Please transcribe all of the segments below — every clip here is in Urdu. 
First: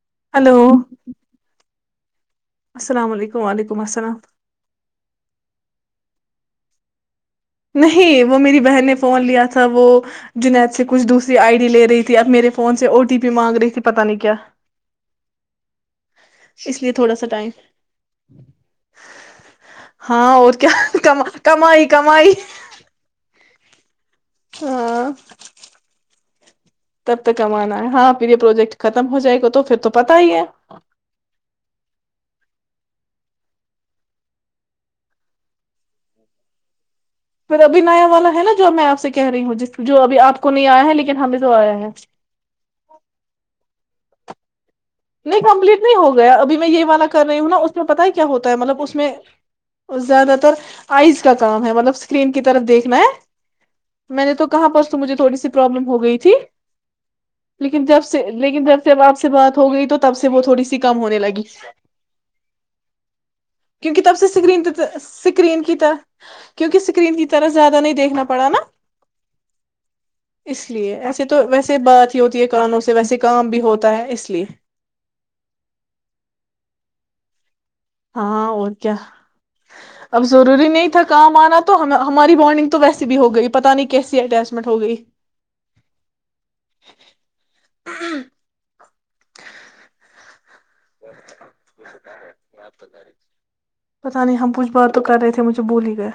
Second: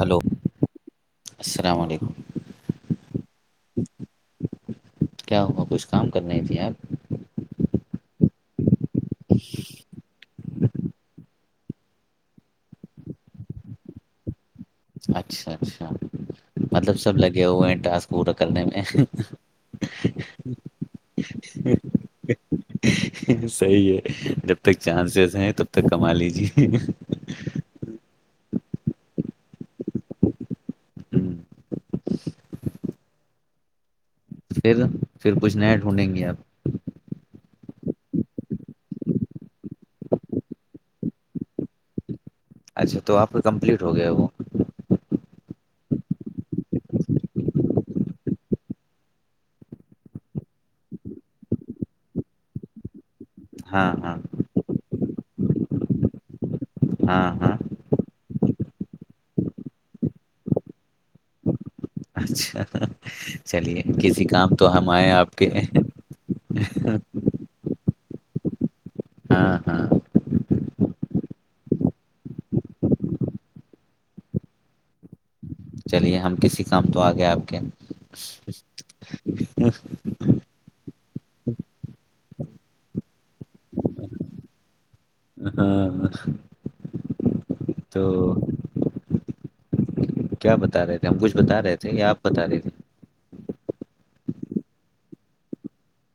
ہلو السلام علیکم السلام علیکم و علیکم السلام کیا ہوا کچھ کام کر رہی تھھی آپ نہیں وہ میری بہن فون لیا تھا وہ جنید سے کچھ دوسری آئی ڈی لے رہی تھی اب میرے فون سے او ٹی پی مانگ رہی تھی پت نہیں کیا اچھا اچھا اس لیے مطلب تھوڑا سب سا لگے ٹائم ہوئے ہیں ٹاسک پورا کرنے میں ہاں اور کیا کما کمائی کمائی صحیح ہے جب تک ہاں چانسیز ہیں تب تک کما لیجیے تب تک کمانا ہے ہاں پھر یہ پروجیکٹ ختم ہو جائے گا تو پھر تو پت ہی ہے ہم، پھر پھر کچھ نہیں ڈھونڈیں گے آپ پھر ابھی نیا والا ہے نا جو میں آ سے کہہ رہی ہوں جس جو ابھی آپ کو نہیں آیا ہے لیکن ہمیں جو آیا ہے اچھا تو آپ کا کمپلیٹ ہو گیا وہ جی نہیں کمپلیٹ نہیں ہو گیا ابھی میں یہ والا کر رہی ہوں نا اس میں پت ہے کیا ہوتا ہے مطلب اس میں زیادہ تر آئز کا کام ہے مطلب اسکرین کی طرف دیکھنا ہے ہاں ہاں میں نے تو کہاں پہنچ مجھے تھوڑی پرابلم ہو گئی تھی ہاں ہاں لیکن جب لیکن جھر سے اب آپ سے بات ہو گئی تو تب سے وہ تھوڑی سی کم ہونے لگی اچھا چلیے کیونکہ تب کسی سے کام اسکرین تو ہم آئے آپ کے اسکرین کی طرح کیونکہ اسکرین کی طرح زیادہ نہیں دیکھنا پڑا نا ہاں ہاں اس لیے ایسے تو ویسے بات ہی ہوتی ہے کانوں سے ویسے کام بھی ہوتا ہے اس لیے چلیے ہم کسی کام تو آ گئے آپ کے ہاں اور کیا اب ضروری نہیں تھا کام آنا تو ہماری بانڈنگ تو ویسی بھی ہو گئی پت نہیں کیسی اٹیچمنٹ ہو گئی ہاں تو کیا بتا رہے تھے ہم کچھ بتا رہے تھے یا آپ بتا رہے تھے پتا نہیں ہم پوچھ بات تو کر رہے تھے مجھے بولی ہی گیا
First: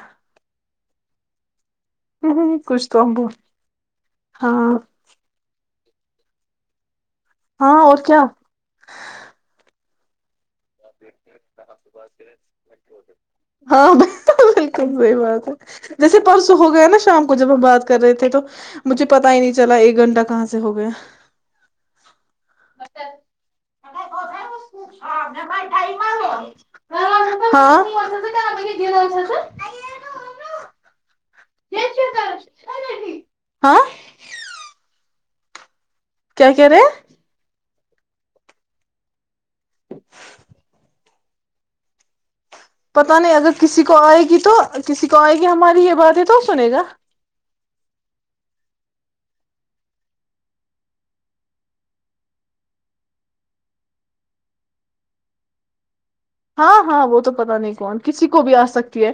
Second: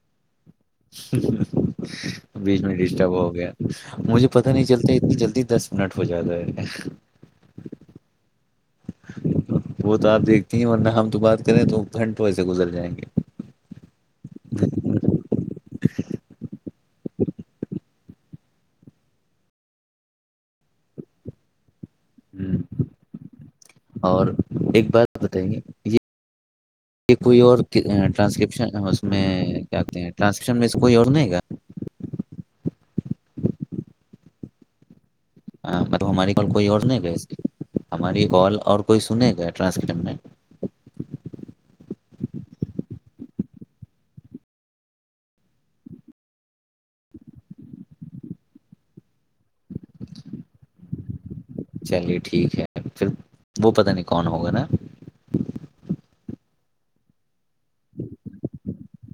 بیچ میں کچھ تو ڈسٹرب ہم بھول ہو گیا مجھے پت نہیں ہاں چلتا اتنی جلدی دس نٹو جیاد ہے ہاں اور کیا وہ تو ہردیک نہیں ورنہ ہم تو بات کریں تو گھنٹے ویسے گزر جائیں گے ہاں با بالکل صحی بات ہے جیسے پرسوں ہو گیا نا شام کو جب ہم بات کر رہے تھے تو مجھے پتا ہی نہیں چلا ایک گھنٹہ کہاں سے ہو گیا ہوں، اور ایک بات بتائیے یہ یہ کوئی اور ہاں ٹرانسکپشن اس میں کیا کہتے ہیں ٹرانسکپشن میں اس کوئی اور نہیں گا ہاں ہاں، مطلب ہماری ک کیا کوئی کہہ رہے اور ہیں نہیں ہے اس ہماری بات اور کوئی سنے گا ٹرانسپ میں پتا نہیں اگر کسی کو آئے گی تو کسی کو آئے گی ہماری یہ بات ہے تو سنے گا چلیے ٹھیک ہے پھر وہ پتا نہیں کون ہوگا نا ہاں ہاں وہ تو پتا نہیں کون کسی کو بھی آ سکتی ہے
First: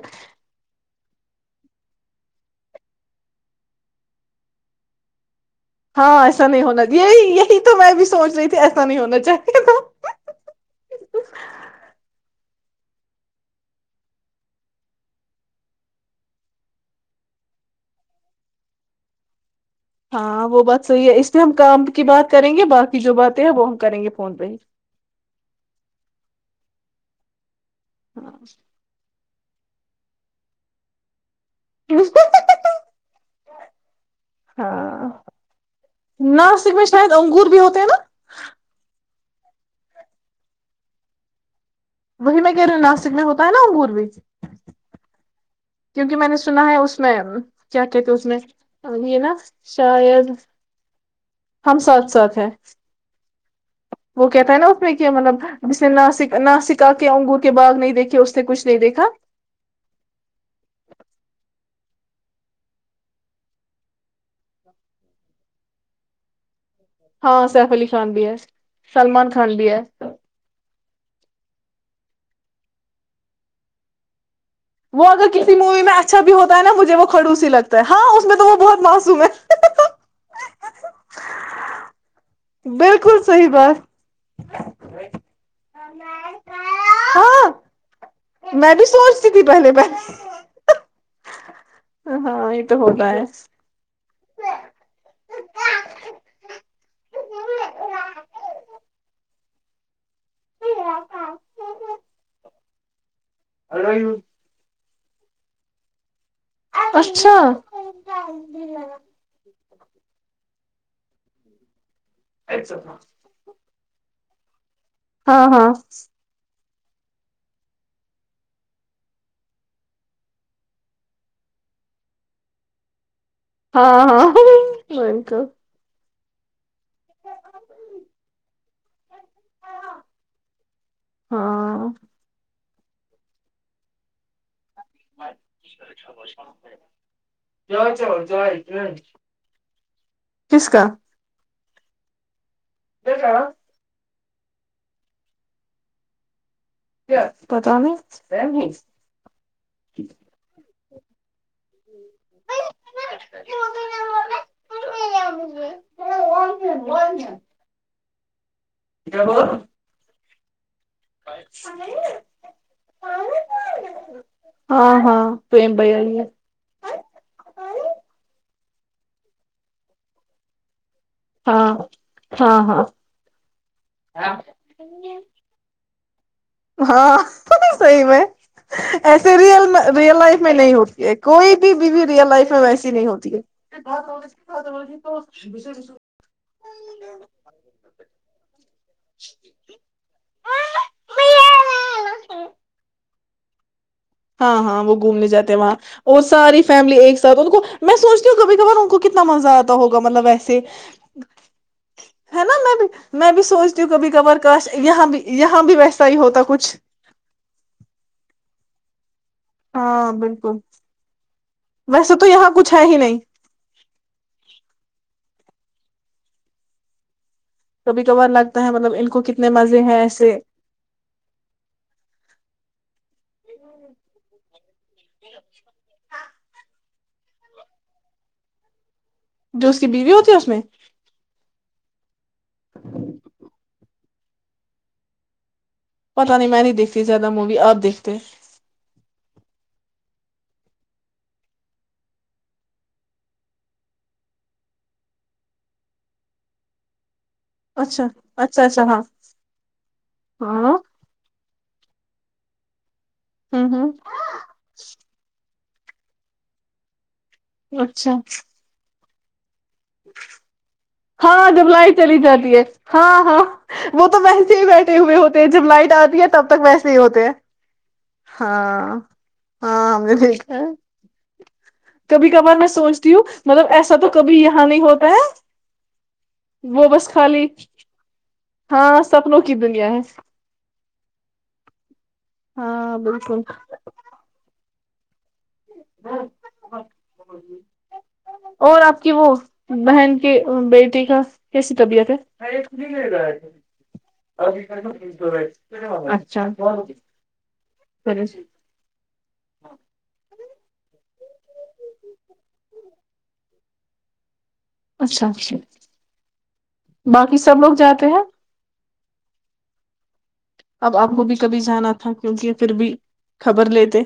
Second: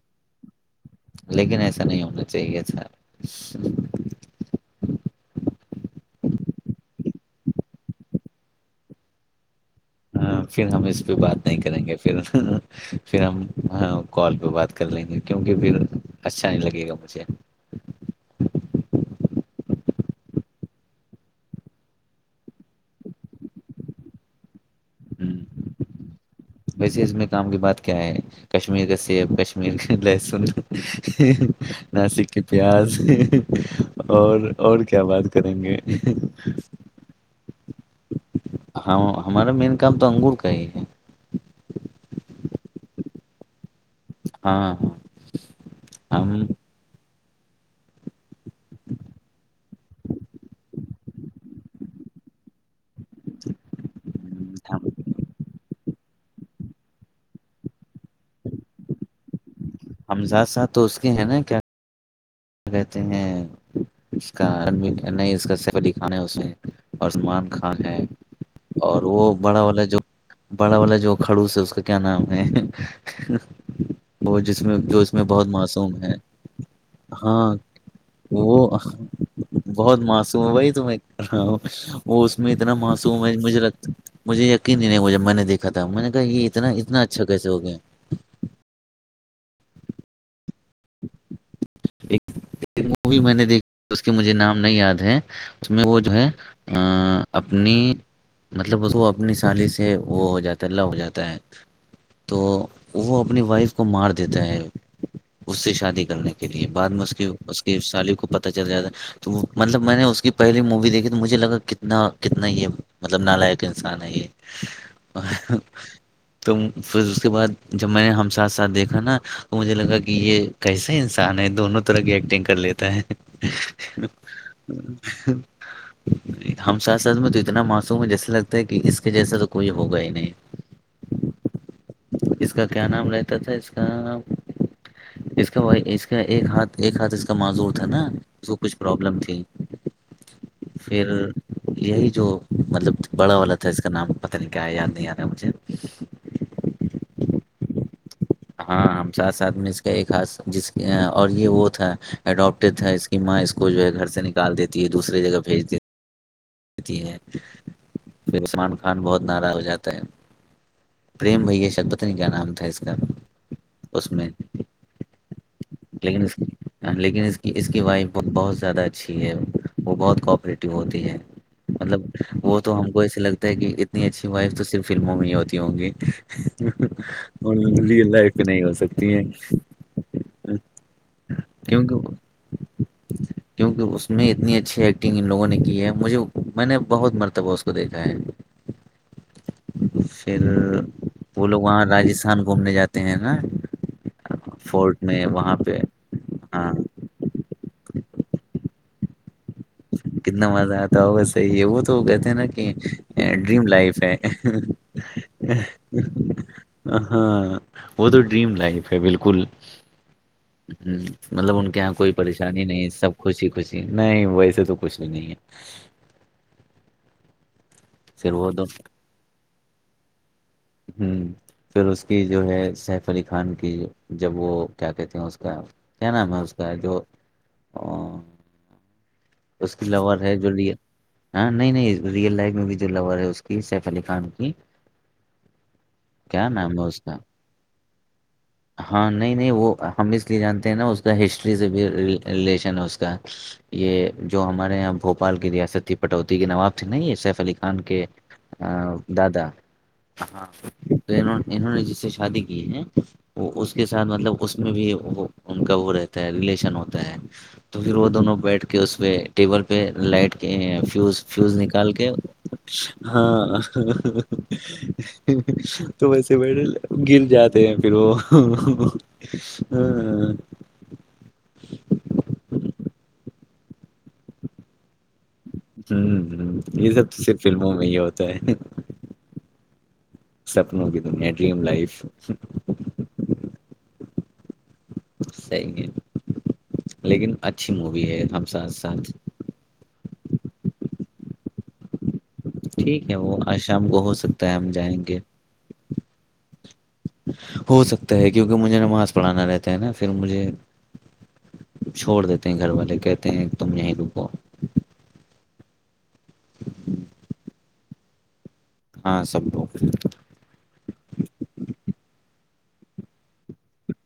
لیکن ایسا نہیں ہونا چاہیے سر ہاں ایسا نہیں ہونا یہی یہی تو میں بھی سونچ رہی تھی ایسا نہیں ہونا چاہیے تھا پھر ہم اس پہ بات نہیں کریں گے پھر پھر ہم کال پہ بات کر لیں گے کیونکہ پھر اچھا نہیں لگے گا مجھے ہاں وہ بات صحیح ہے اس لیے ہم کام کی بات کریں گے باقی جو باتیں ہیں وہ ہم کریں گے فون پہ ہی ہوں ویسے اس میں کام کی بات کیا ہے کشمیر کایب کشیر م لسن [unintelligible] [inaudible] ناسک کی پیاز اور اور کیا ہاں بات کریں گے ناسک میں شاید انگور بھی ہوتے ہیں نا ہاں ہمارا مین کام تو انگور کا ہی ہے وہی میں کہہ رہ ہوں ناسک میں ہوتا ہے نا انگوروچ ہاں کیوں کہ میں ہم نے سنا ہے اس میں کیا کہت اس میں یہ نا شاید ہم ساتھ ساتھ ہیں وہ کہتا ہے نا اس ہم میں کہ مطلب جس نے ناسک ناسک آ کے انگور کے باغ نہیں دیکھے اس سے کچھ نہیں دیکھا حمزاد صاحب تو اس کے ہیں نا کیا رہتے ہیں اس کا نہیں اس کا سفی کھانا ہے اس میں ہاں اثمان سیف علی خان ہے بھی اور سلمان وہ خان بڑا بھی والا جو ہے بڑا والا جو کھڑوس ہے اس کے کیا نام ہے وہ جس میں جو وہ اس میں اگر بہت کسی مووی میں معصوم ہے اچھا بھی ہوتا ہے نا مجھے وہ کھڑوسی ہاں لگتا ہے ہاں اس میں تو وہ بہت معصوم ہے بہت معصوم ہے وہی تو میں کر رہا ہوں وہ اس میں اتنا بالکل معصوم ہے صحیح مجھےگ بات مجھے یقینی نہیں ہو جب میں نے دیکھا تھا میں نے کہا یہ اتنا اتنا اچھا کیسے ہاں ہو گیا میں بھی سوچتی تھی پہلے پہلے ایک ہاں یہ تو ہوتا مووی ہے میں نے دیکھی اس کے مجھے نام نہیں یاد ہے اس میں وہ جو ہے اپنی مطلب اپنی سالی سے وہ ہو جاتا ہے ل ہو جاتا ہے تو وہ اپنی وائف کو مار دیتا ہے اس سے شادی کرنے کی کے لیے بعد میں اس اچھا اس کی سالف کو پت چل جاتا ہے تو وہ مطلب میں نے اس کی پہلی مووی دیکے تو مجے لگا کتنا نہ کتنا ہی مطلب نہ لائق انسان ہے یہ ہاں ہاں توم پھر اس کے بعد جب میں نے ہم ساتھ ساتھ دیکھا نا تو مجھے لگا کہ یہ کیسے ہے ان دونوں طرح کی ایکٹنگ کر لیتا ہے ہاں ہاںک جی ہم ساتھ ساتھ میں تو اتنا معصوم ہے جیسے لگتا ہے کہ اس کے جیسا تو کوئی ہوگا ہی نہیں ہاں اس کا کیا نام رہتا تھا اس کا اس کے ب اس کے ایک ہاتھ ایک ہاتھ اس کا معذور تھا نا اس کو کچھ پرابلم تھی کس کا پھر یہی جو مطلب بڑا والا تھا اس کا نام پتہ نہیں کیا آیا یاد نہیں آ رہا مجھے کیا پتاہ نہیں ہاں ہم ساتھ ساتھ میں اس کا ایک ہاتھ جس ا اور یہ وہ تھا اڈاپٹیڈ تھا اس کی ماں اس کو جو ہے گھر سے نکال دیتی ہے دوسری جگہ بھیج دیتی ہوتی ہے جی سلمان خان بہت ناررا ہو جاتا ہے پریم بھیا شت پتنی کا نام تھا اس کا اس میں ہاں ہاں پریم بھیا ہی لیکن ہے اس لیکن اس کی اس کی وائف بہت زیادہ اچھی ہے وہ بہت کوآپریٹو ہوتی ہے ہاں مطلب وہ ہاں تو ہاں ہم کو ایسے لگتا ہے کہ اتنی اچھی وائف تو صرف فلموں میں ہی ہوتی ہوں گی ج ہاں صحی میں نہیں ہو سکتی ہے ایسے رل ریئل لائف میں نہیں ہوتی ہے کوئی بھی بیوی کیونکہ ریئل لائف میں ویسی نہیں ہوتی ہے کیونکہ اس میں اتنی اچھی ایکٹنگ ان لوگوں نے کی ہے مجھے میں نے بہت مرتبہ اس کو دیکھا ہے پھر وہ لوگ وہاں راجستھان گھومنے جاتے ہیں نا ہاں ہاں وہ فورٹ میں گھومنے جاتے ہیں وہاں پہ اور ساری ہاں فیملی ایک ساتھ ان کو میں سوچتی ہو کبھی ان کو کتنا مزہ آ ہے کتنا مزہ آتا ہو بس صحی ہے وہ تو کہتے ہیں ہے نا کہ میں بھی میں بھی ڈریم سوچتی ہوں لائف کبھی ہے کبھار کاش یہاں بھی یہاں بھی ویسا ہی ہوتا کچھ ہاں وہ تو ڈریم لائف فیبل [unintelligible] ہ ہاں بالکل مطلب ان کے یہاں کوئی ویسے تو یہاں پریشانی کچھ ہے نہیں ہی سب خوشی خوشی نہیں ویسے چ نہیں ہے کبھی کبار صرف وہ لگتا دو ہے مطلب ان کو کتنے م ہیں ایسے ہوں پھر اس کی جو ہے سیف علی خان کی جب وہ کیا کہتی ہیں اس کا کیا نام ہے اس کا ہے جو جو اس کی بیوی لور ہوتی ہے اس جو ل میں ہاں نہیں نہیں ریئل لائف میں بھی جو لور ہے اس کی س سلی خان کی پتا نہیں کیا میں نہیں نام ہے اس دیکتی کا زیادہ موی اب دیکھتی تو [unintelligible] ہاں نہیں نہیں وہ ہم اس لیے جانتے ہیں نا اس کا ہسٹری سے بھی ریلیشن ہے اس کا یہ جو ہمارے یہاں بھوپال کی ریاستی کٹوتی کے نواب تھے نا یہ سر سلی خان کے اچھا اچھا اچھا ہاں دادا ہاں انہوں نے جس سے شادی کی ہیں وہ ہ اس ہ کے ساتھ مطلب اس میں بھی وہ ان کا وہ رہتا ہے ریلیشن ہوتا ہے تو پھر وہ اچھا دونوں بیٹھ کے اس پ میں ٹیبل پہ لائٹ کے فیز ہاں فیوز جب نکال لائٹ کے چلی جاتی ہے ہاں وہ تو ویسے ہی بیٹھے ہوئے ہوتے ہیں جب لائٹ تو آتی ہے ویسے تب تک بی ویسے ہی ہوتے گر جاتے ہیں پھر وہ ہاں ہاں ہم نے دھا کبھی کبھار میں سوچتی ہوں مطلب ایسا تو کبھی یہاں نہیں ہوتا ہے ہوں وہ یہ سب بس تو صرف خالی فلموں میں ہی ہوتا ہے ہاں سپنوں کی دنیا ہے سپنوں کی دنیا ڈریم لائف ہاں بالکل سی گ لیکن اچھی مووی ہے ہم ساتھ اور آپ کی ساتھ وہ بہن کے بیٹی کا کیسی طبیعت ہے ٹھیک ہے وہ آج شام کو ہو سکتا ہے ہم جائیں گے اچھا ہو سکتا چلے ہے کیونکہ مجھے نماز پڑھانا رہتا ہے نا پھر مجھے چھوڑ دیتے ہیں گھر والے کہتے ہیں تم یہیں رکو اچھا باقی سب لوگ جاتے ہیں ہاں سب ل اب آپ کو بھی کبھی جانا تھا کیونکہ پھر بھی خبر لیتے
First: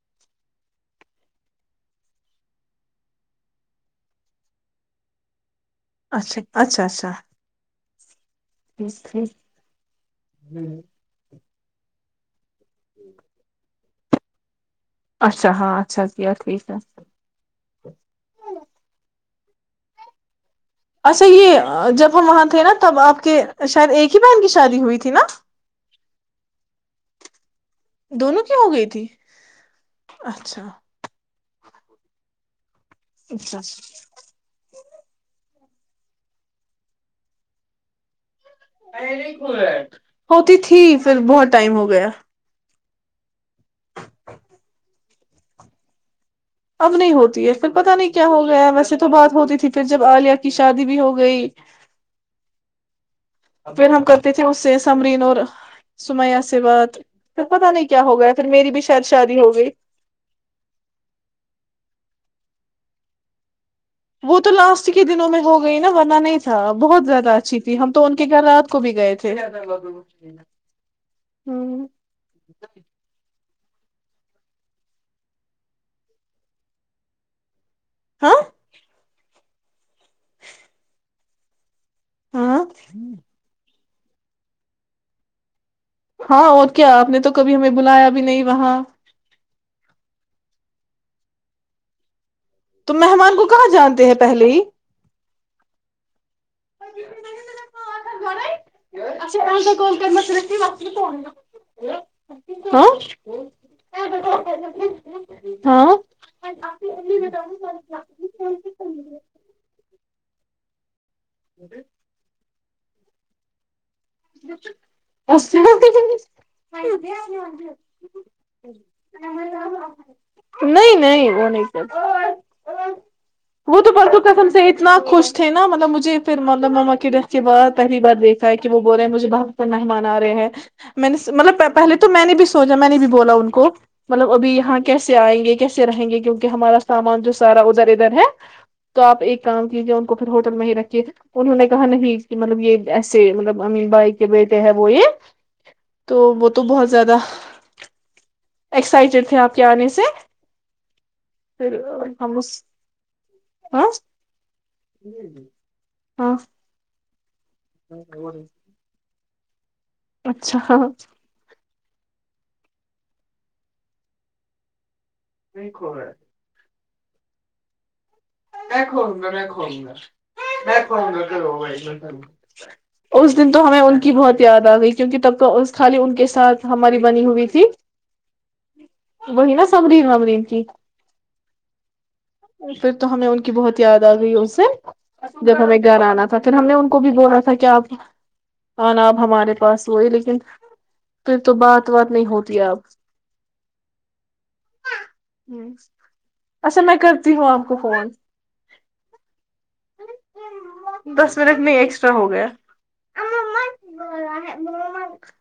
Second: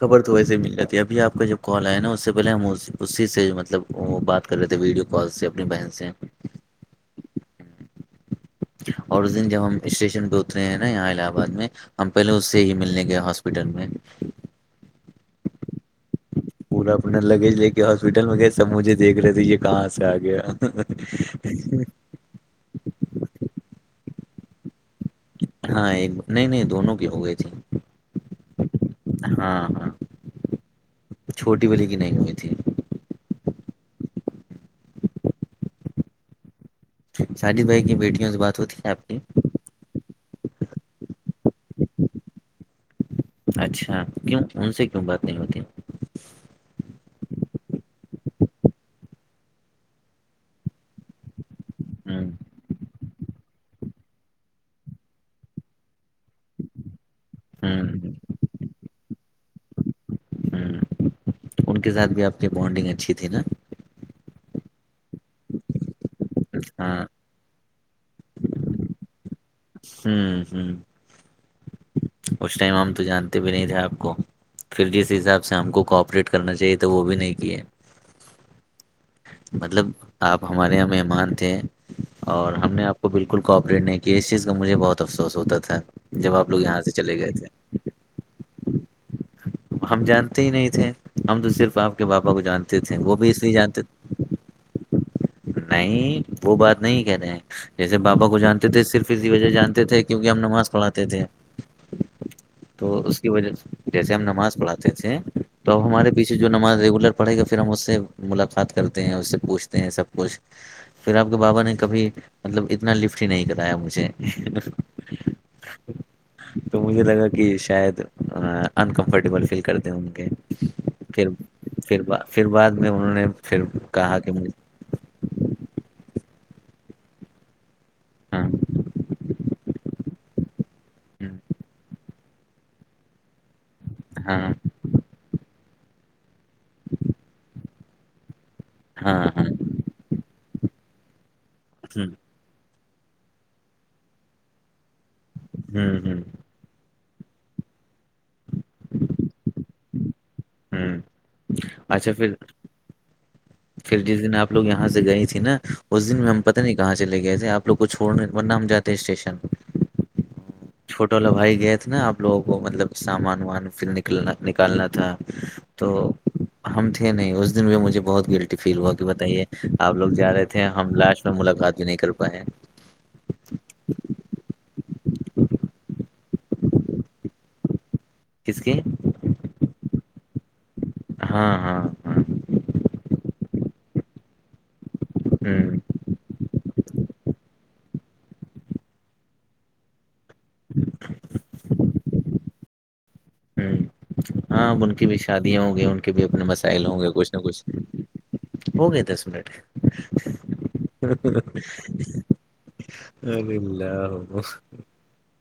خبر تو ویسے ہی مل جاتی ہے ابھی آپ کا جب کال آئے نا اس سے پہلے ہم اسی سے مطلب وہ بات کر رہے تھے ویڈیو کال سے اپنی بہن سے اچھا اچھا اچھا [unintelligible] ٹھیک اور ٹھیک اس دن جب ہم اسٹیشن پہ اترے ہیں نا یہاں الہ آباد میں ہم پہلے سے ہی ملنے گیا ہاسپٹل میں [unintelligible] اچھا ہاں اچھا اچھا پورا اپنا لگیج لے کے ہاسپٹل میں گئے سب مجھے دیکھ رہے تھے یہ کہاں سے آگیا اچھا یہ جب ہم وہاں تھے نا تب آپ کے شاید ایک کی بہن کی شادی ہوئیھی ہاں ایک نہیں نہیں دونوں کی ہو گئے تھی دونوں کی ہو گئی تھی ہاں ہاں اچھا چھوٹی بلی کی نہیں ہوئی تھی اچھاچ شادد بھائی کی بیٹٹیوں سے بات ہوتی ہے آپ کی ہوتی تھی پھر بہت ٹائم ہو گیا اچھا کیوں ان سے کیوں بات نہیں ہوتی اب نہیں ہوتی ہے پھر پتا نہیں کیا ہو گیا ویسے تو بات ہوتی تھی پھر جب علیہ کی شادی بھی ہو گئی ہوں پھر ہم کرتے تھے اس سے سمرین اور سمیا سے بات پھر پتا نہیں کیا ہوں ہو گیا پھر میری بھی شاید شادی ہو گئی ر بانڈنگ اچھی تھی نا وت للاس کے دنوں میں ہو گئی نا ورنہ نہیں ہاں بہت زیاد اچھی تھی ہم تو ان کے گھر رات کو بھی گئے تھے ہوں شی ہوں ل اس ٹائم ہم تو ہ جانتے بھی نہیں تھا آپ کو پھر جس حساب سے ہم کو کوپریٹ کرنا چاہیے تھا وہ بھی نہیں کیے ہاں مطلب آپ ہمارے یہاں مہمان کہ اور ہاں ہم نے آپ کو بالکل کوپریٹ نہیں کہ اس چیز کا مجھے بہت افسوس ہوتا تھا جب ہاں آپ لوگ اور یہاں سے کیا آپ چلے نے گئے تو تھے کبھی ہمیں بلایا بھی نہیں وہاں ہم جانتے ہی نہیں تھے ہم تو صرف آپ کے باپ تو مہمان کو کہاں جانتے ہیں پہلے ہی نہیں وہ بات نہیں کہتے ہیں جیسے بابا کو جانتے تھے صرف اسی وجہ جانتے تھے کیونکہ ہم نماز پڑھاتے تھے ہاں تو اس کی وجہ جیسے ہم نماز پڑھاتے تھے تو ہاں ہمارے پیچھے جو نماز ریگولر پڑھے گا پھر ہم اس سے ملاقات کرتے ہیں اس سے پوچھتے ہیں سب پھر آپ کے بابا نے کبھی مطلب اتنا لفٹ ہی نہیں کرایا مجھے تو مجھے لگا کہ شاید انکمفرٹیبل فیل کرتے ہیں ان کے نہیں پھر نہیں وہ نہیں پھر با- پھر بعد میں انہوں نے پھر وہ تو کہا کہ قسم مجھے سے اتنا خوش تھے نا مطلب مجھے پھر مطلب ماما کی ڈیت کے بعد پہلی بار ہاں دیکھا ہے کہ وہ باپ کو نہیں منا رہے ہیں میں نے ہاں مطلب پہلے تو میں نے بھی سوچا میں نے بھی بولا ان کو مطلب ہاں ابھی یہاں کیسے آئیں گے کہ کیسے رہیں گے کیونکہ ہمارا سامان جو سارا ادھر ادھر ہے تو آپ ہاں ایک ہاں کام کیجیے ان کو پھر ہوٹل میں ہی رکھ ٹیک انہوں نے کہا نہیں کہ مطلب یہ ایسے مطلب ہمیں بائی کے بیٹ ہے بو یہ ہ ہ ہ تو وہ تو بہت زیادہ ایکسائٹیڈ تھے آپ کے آنے سے ہوں پھر اچھا پھر ہم اس ہاں پھر جس دن آپ لوگ یہاں سے گئی تھی نا اس دن میں ہاں ہم پتہ نہیں کہا مچے لے آپوگ کو چھڑ ورن ہم جاتے ہیں اسٹیشن اچھا ہاں چھوٹا والا بھائی گئے نا آپ لوگوں کو مطلب سامان وامان پھر نکلنا نکالنا تھا تو کو ہم تھے نہیں اس دن بھی مجھے بہت گلٹی فیل ہوا کہ بتائیے وں آپ لوگ جا رہے تھے ہم لاسٹ میں گا گا ملاقات بھی نہیں کر پائے اس دن تو ہمیں ان کی بہت یاد آ گئی کیونکہ تب تو خالی ان کے ساتھ ہماری بنی ہوئی تھی کس کی وہی نا سبرین وبرین جٹھ ہاں ہاں ہاں پھر تو ہمیں ان کی بہت یاد آ گئی اس سے جبس ہوں ہمیں گھر آنا تھا پھر ہم نے ان کو بھی بولا تھا کہ آپ آناب ہمارے پاس ہوئے لیکن پھر تو بعد بات نہیں ہوتی ہے اب ہوں ہاں اب ان کی بھی شادیاں ہوں گی ان کے بھی اپنے اچھا مسائل میں ہوں گے کچھ کرتی نہ کچھ آپ کو فون ہو گئے دس منٹ دس منٹ نہیں ایکسٹرا ہو گیا ا ل